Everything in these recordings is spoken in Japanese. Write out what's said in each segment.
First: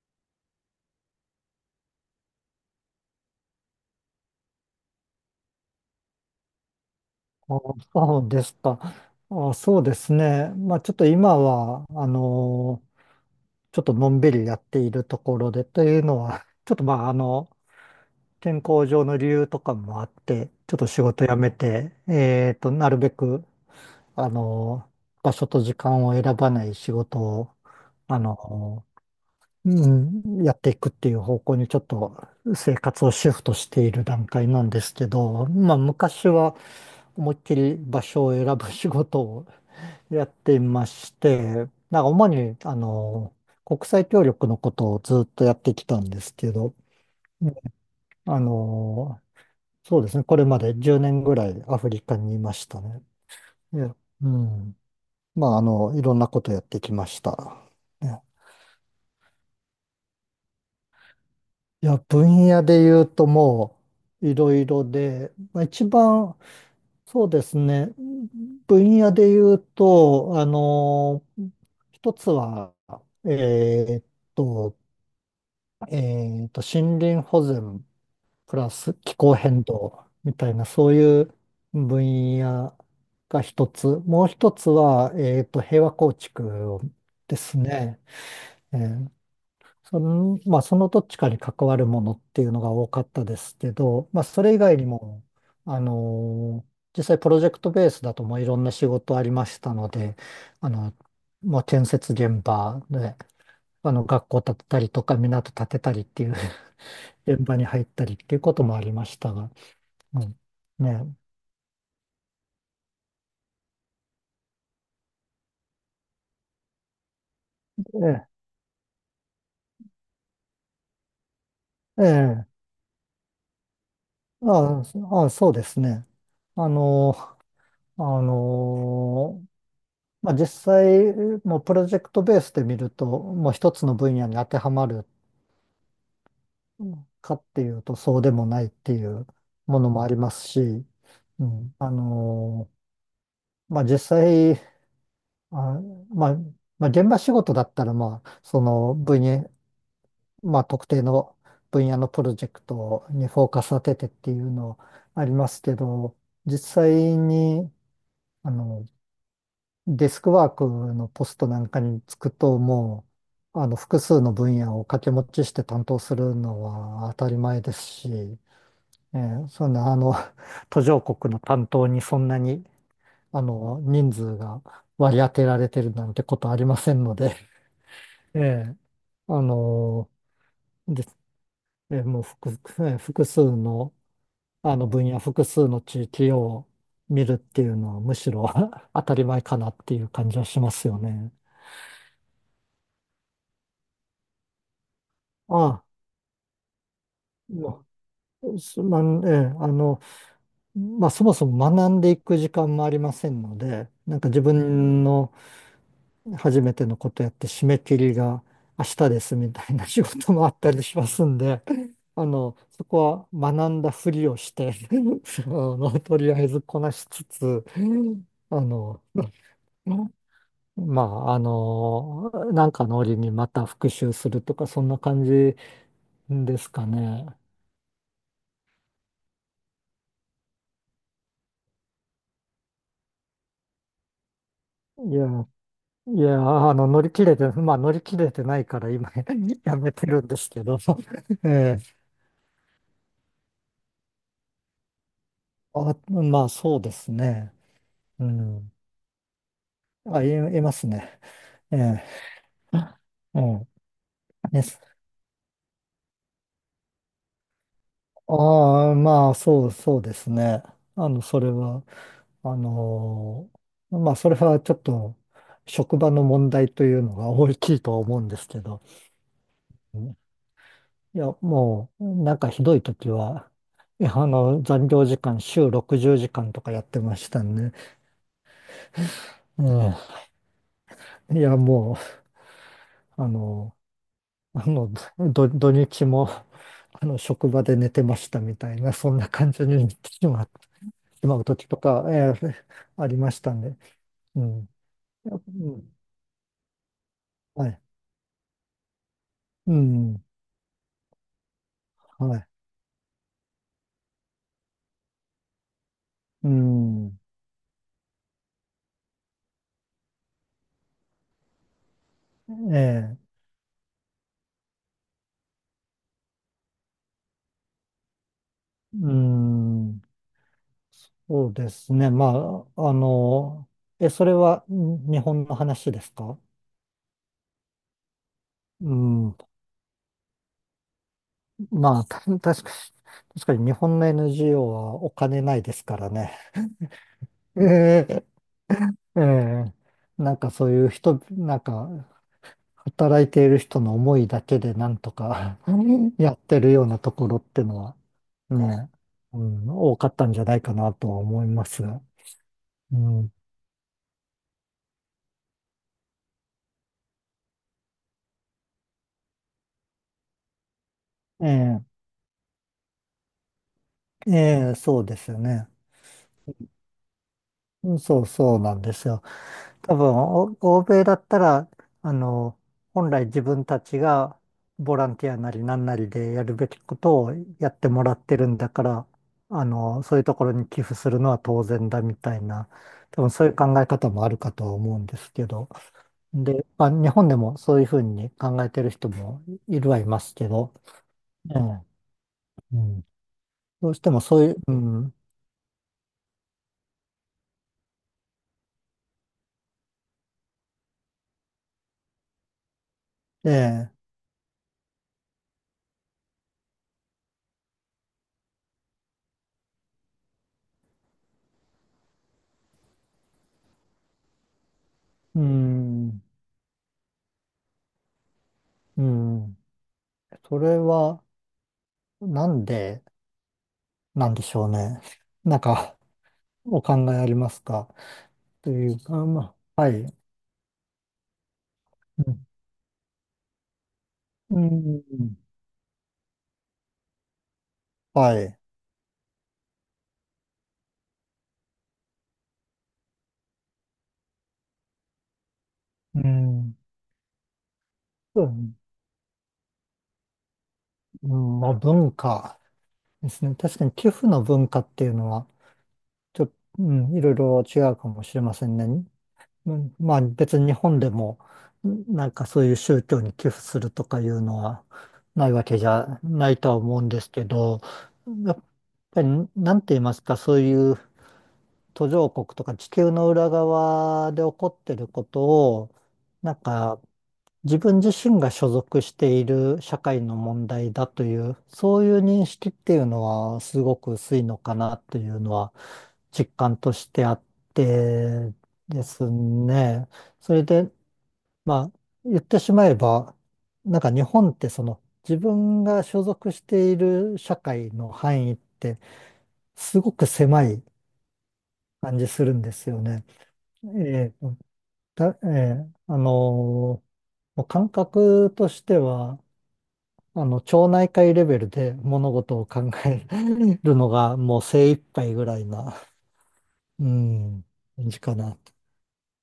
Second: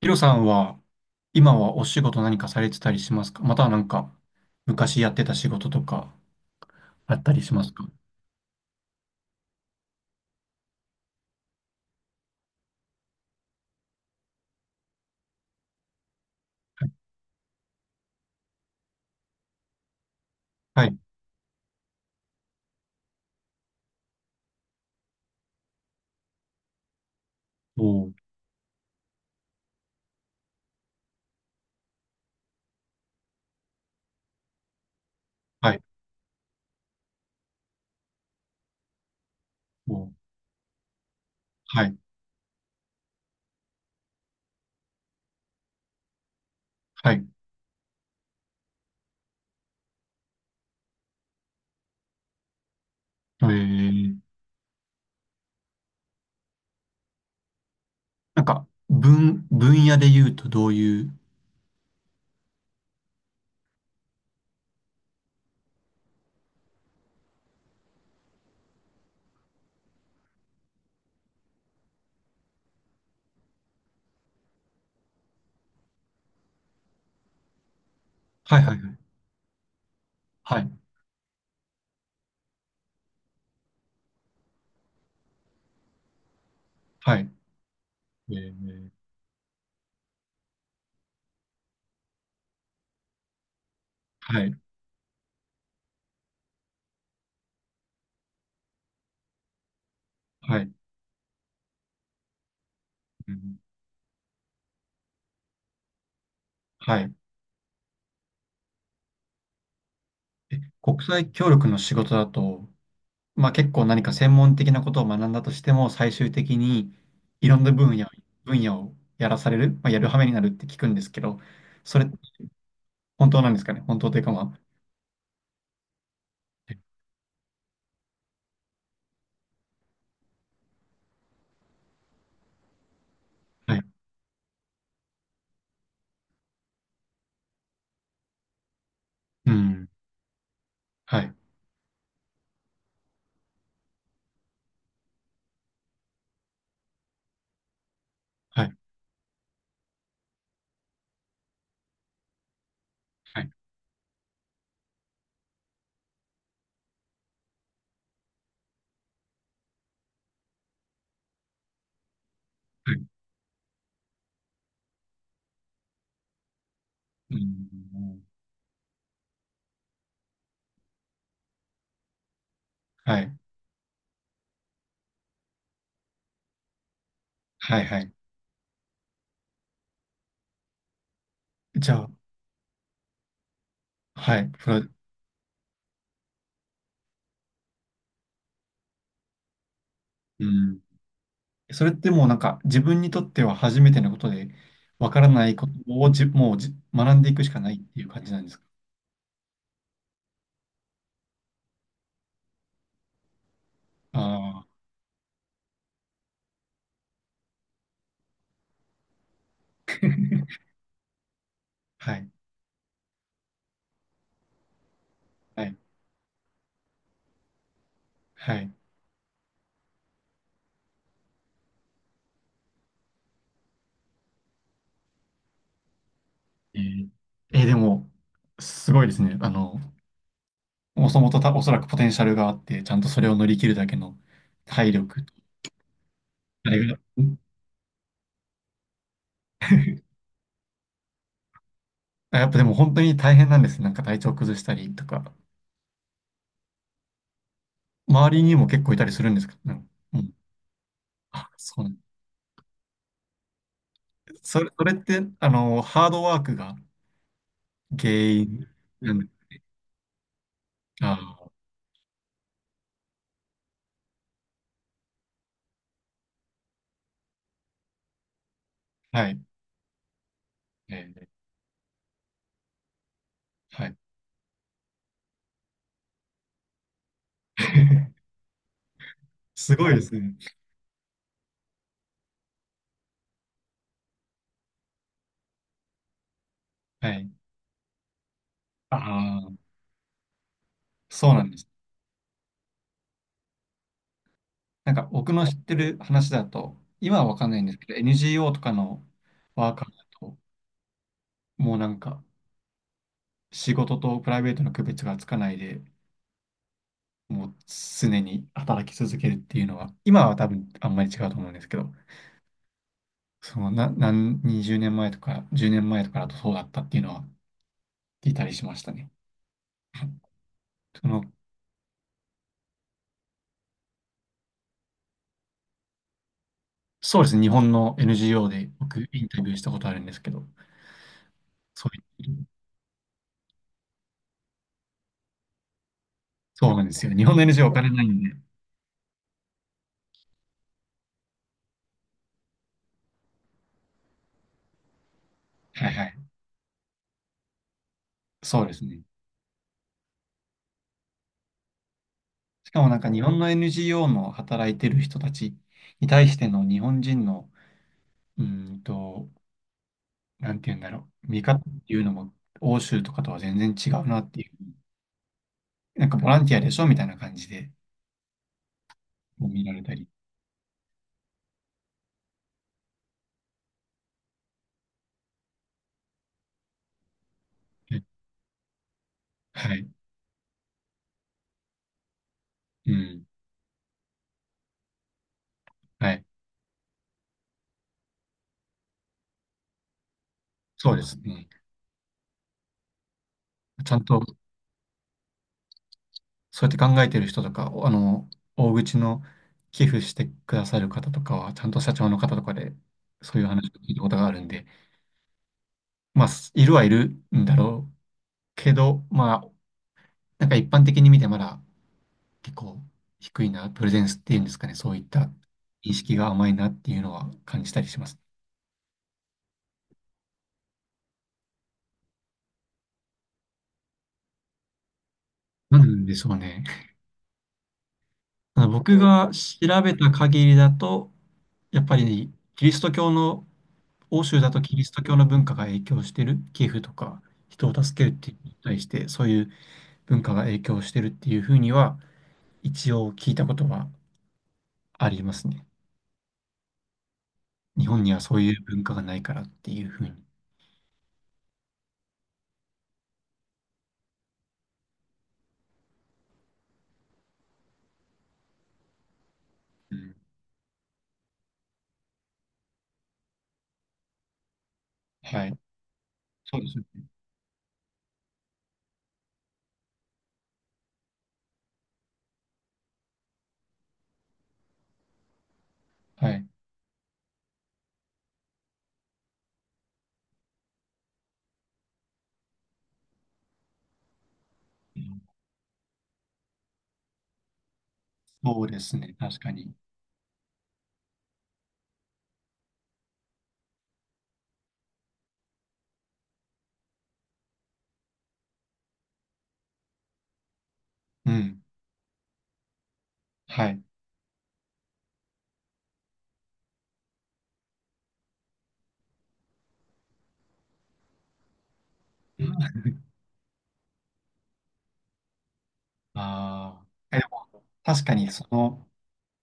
ヒロさんは、今はお仕事何かされてたりしますか？または、なんか、昔やってた仕事とか、あったりしあますか？そうですか。そうですね。まあちょっと今は、ちょっとのんびりやっているところでというのは、ちょっとまあ健康上の理由とかもあって、ちょっはとい。仕事辞めて、なるべく、あの場所と時間を選ばない仕事を、おー、あのうやっていくっていう方向にちょっと生活をシフトしている段階なんですけど、はまあい。昔は思いっきり場所を選ぶ仕事をおー、やっていまして、はい。なんか主に、国際協力のことをずっとやってきたんですけど、はい。うんあの、そうですね、これまで10年ぐらいアフリカにいましたね。えいや、ー、うん。まあ、いろんなことやってきました。ね。なんか、分野で言うとどういう？いや、分野で言うともう、いろいろで、まあ、一番、そうですね、分野で言うと、一つは、えーっと、森林保全プはいラはいはスい。気候変動みたいはな、い。そういう分野が一つ。もう一つは、平和構築をはい。ですね。ええー、ーまあ、そのどっちかに関わるものっていうのが多かったですけど、まあ、そはれい。以外にも、あのー実際プロジェクトベースだともういろんな仕事ありましたので、はあい。の、もう建設現場で、うん。学校建てたりとか、港建てたりっていうはい。現場に入ったりっていうこともありましたが、うん、え、ね国際協力の仕事だと、まあ、結構何か専門的なことを学んだとしても、最終的にいろんな分野、え、分野をやらされる、まあ、やる羽目になるって聞くんですけど、そえれえ、ええ、本当なんですかね。本当というか、まあ。ああ、そうですね。あの、あの、まあ、実際、もうプロジェクトベースで見ると、もう一はい。つの分野に当てはまるかっていうと、そうでもないっていううもん。のもありますし、はい。うん、あの、まあ、実際、あ、まあ、まあ、現場仕事だったら、まあ、そはい。の分野、まあ、特定の分野のプロジェクトにはフォーい。カス当ててっていうのありますけど、実際に、あの、デスクワークのポストなんかにつくと、はい。もう、複数の分野を掛け持ちして担当するのは当たうり前ですん。し、そんな、途上国の担当にそんなに、はい。人数が割り当てられてるなんてことありませんので、はい。はい。ええ。あの、で、じえゃーあ、もう複、えー複数のはい。それ、分野、複数の地域を見るっていうのはむしろ 当たり前かなっていう感じうはしまん。すよね。それってもうなんか自分にとっては初めてのことで、わからないことああ、をじ、もうじ、学んでいくしかまないっていう感じなんですあか？すまん、ええ、あの、まあそもそも学んでいく時間もありませんので、なんか自ああ分の初めてのことやって締め切りが明日ですみたいな仕事もあったりしますんで、ー、はい。そこは学んだふりをして はい。とりあえずこなしつつ、はあい。の、まあ、なんかの折にまた復習するとか、そんな感じですえかーね。でも、すごいですね。もともとおそらくポテンシャルがあって、ちゃんとそれを乗り切るだけの体い力や、と、いや、あれが、乗りう切れん。て、まあ、乗り切れてないから今 やめてるんですけど。ええ。あ、やっぱでも本当に大変なんですね。なんか体調崩したりとか、まあ、そうですね。う周りにもん。結構いたりするんですか？うん。うあ、い、ん。いますね。あ、えそうなん。え。うん。そでれ、それっす。て、ハードワークが原因なんで？まあ、そうですね。ああの、それは、あのーまあ、それはちょっと、職場の問題というのが大きいとは思うんですけど、あ、はい。うんえいや、ー、もう、なんかひどい時は、はい。いや、残業時間、週60時間とかやってましたね。 うすごいですね。いや、もう、あの、土日も、はい。職場で寝てましたみたいな、あそんな感じあ、になってしまう、しそうまなうんで時す。とか、ありましたんで、うん。なんかい僕やっ。の知っうてん。る話だと、今はわかんないんはですい。けど、NGO とかのワうーカーだん。と、もうなんかはい。仕事とプライベートの区別がつかないで、うん。もう常に働き続けるっていうのは、今は多分あんまり違うと思うんですけど、ええ。そのな、何、20年前とか10年前とかだとそうだったっていうのは聞いたりしましたうね。ん。その、そうですね。まあ、それは日本の話ですか？そうですね、日本の NGO でう僕インん。タビューしたことあるんですけど、そうまあ、たい確う、かに、確かに日本の NGO はお金ないですからね。そうなんですよ。日本の NGO お金なえいんえ、で、ええ。なんかそういう人、なんか、働いている人の思いだけでなんとか はいはい。やってるようなところってのは、そうですね、ね。うん、多かったんじゃないかなとは思いますが。しかもなうんか日ん。本の NGO の働いてる人たちに対しての日本人の、うーんと、なんて言うんだろう、見方っえてえ、いうのも欧州とかとは全然違うなっていう、ええ、そうですよね。なんかボランティアでしょみたいな感じでうん、そうそうなんですよ。もう見られた多り。分、欧米だったら、あの、本来自分たちがボランティアなりなんなりでやるべきことをやってはもい。らってるんだから、はい。そういうところに寄付するのは当然だみたいな、う多ん。分そういう考え方もあるかとは思うんですけど。はい。で、まあ、日本でもそういうふうに考えてる人もいるはいますけど、そうですね。ええ。うん。どちうゃしんてともそういう、うん、そうやって考えてる人とか、おあの、大口の寄付してくださる方とかは、ちゃんと社長の方とかで、そういうえ話を聞え、いたことがあるんで、まあ、すいるはいるんだろうけど、まあ、なんか一般的に見てまだ結構低いな、プレゼンスっていうんですかね、そういったう認識ん、が甘いなっていうのは感じたりします。うん、それはなんで、なんでしょうね。なんなか、んでしょうね。お考えありますか？とい僕うか、がま調あ、はべたい。限りだと、やっぱうりん。キリスト教の、欧州だうとキリスト教のん、文化が影響してる、寄付とか人を助けるっていはうのにい。対して、そういう文化が影響してるっていうふうには、一応聞いたことはありますね。うん。日本にはそうういうん、文化がないからっていうふうに。うん、まあ、文化ですね。確かに寄付の文化っていうのは、ちょっと、うん、いろいろ違うかもしれませんね。ううんん。まあ、別に日本でも、うんなんかそういう宗教に寄付するとかいうのははないい。わけじゃないそうでとすはよ思ね。うんですけど、やっぱり、なんて言いますか、そういう途上国とか地球の裏側で起こってることを、はい。なんか自分自身が所属している社会の問題だという、そういう認識っていうのはすごく薄いのかなというのは実感としてあってそうですでね。す確かに。ね。それで、まあ、言ってしまえば、なんか日本ってその自分が所属している社会の範囲ってすごく狭いうん。感じするんですよね。はい。ええ。た、えーあのーもう感覚としては、町内会レベルで物事を考 えるのがもう精一杯ぐらいな、あうあ。え、でもん、確感かじにかそな。の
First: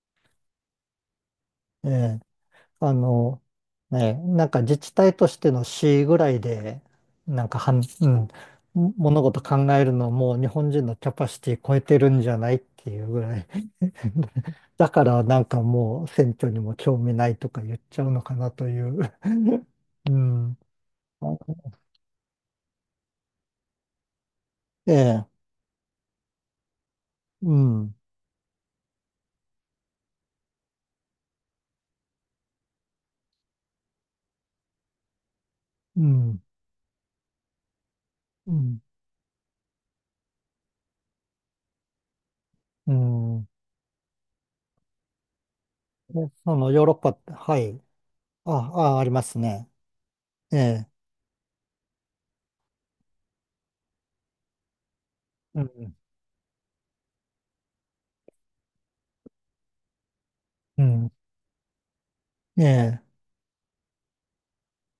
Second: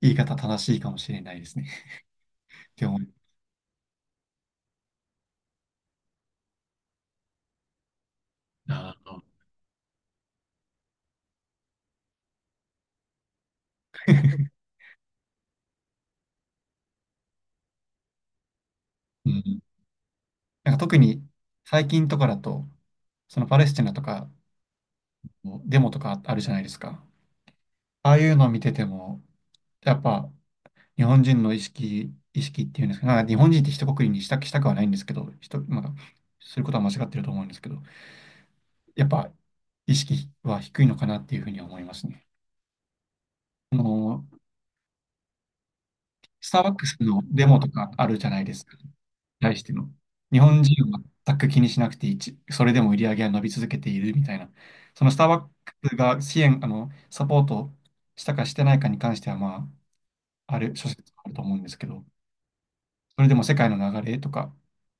言い方正しいかもしれないですね。ええ。 ってあ思いの、ね、なんか自治体としての市ぐらいで、なんかうん、あー 物事考えるのもう日本人のキャパシティ超えてるんじゃないっていうぐらい。だからなんかもう選挙にも興味ないとか言っちゃうのかなという。うん。うん。なんか特に最近とかだと、そのパレスチナとかええ、のデモとかあるじゃないですか。うん、ああいうのを見てても、やっぱ日本人の意識っていうんですか、なんか日本人って一括りにしたくはないんですけど、まあ、うん、することは間違ってると思うんですけど、うん、やっぱ意識は低いのかなっていうふうには思いますね。うん。あの、でスそターバのッヨクーロスッパっのて、デはモとい。かあるじゃないですか。あります対しね。ての。日え本え、人は全く気にしなくていい。それでも売り上げは伸び続けているみたいな。そのスターバッうクん、スが支援、あの、サポートしたかしてないかに関しては、まあ、あるう諸ん、説あると思うんですけど、ええ、それでも世界の流れとか、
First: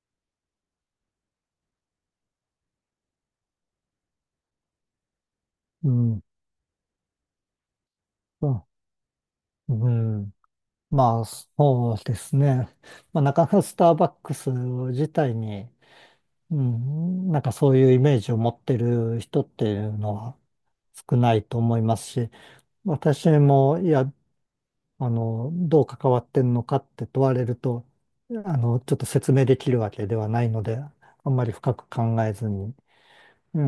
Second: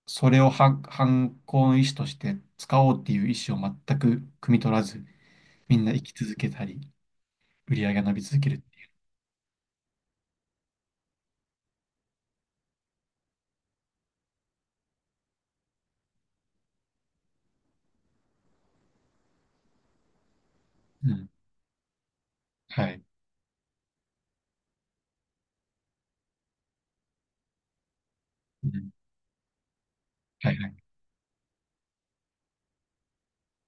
それを反抗の意思として使おうっていう意思を全く汲み取らず、みんうな生きん、続けたり、売り上げが伸び続けあ、る。うん。まあ、そうですね。まあ、なかなかスターバックス自体に、うん、なんかそういうイメージを持ってる人っていうのはう少ん。ないと思いますし、はい。私も、いや、どう関わってんのかって問われると、うん。ちょっと説明できるわけではないはいのはい。で、あんまり深く考えずに、う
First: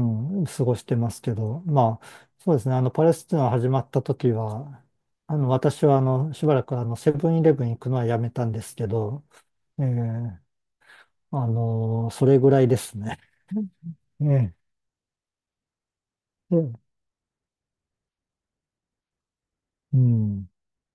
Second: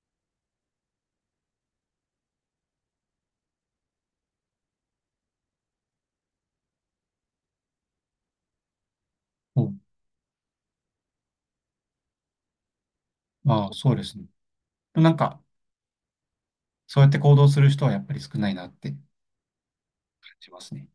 ん、過ごしてますけど、まあ、そうですね、パレスチナ始まった時は、私は、しばらく、セブンイレブン行くのはやめたんですけど、お、えーそれぐらいですね。ああ、そうですね。ええ。なんか、そうやって行動する人はやっぱり少ないなって感うん。じますね。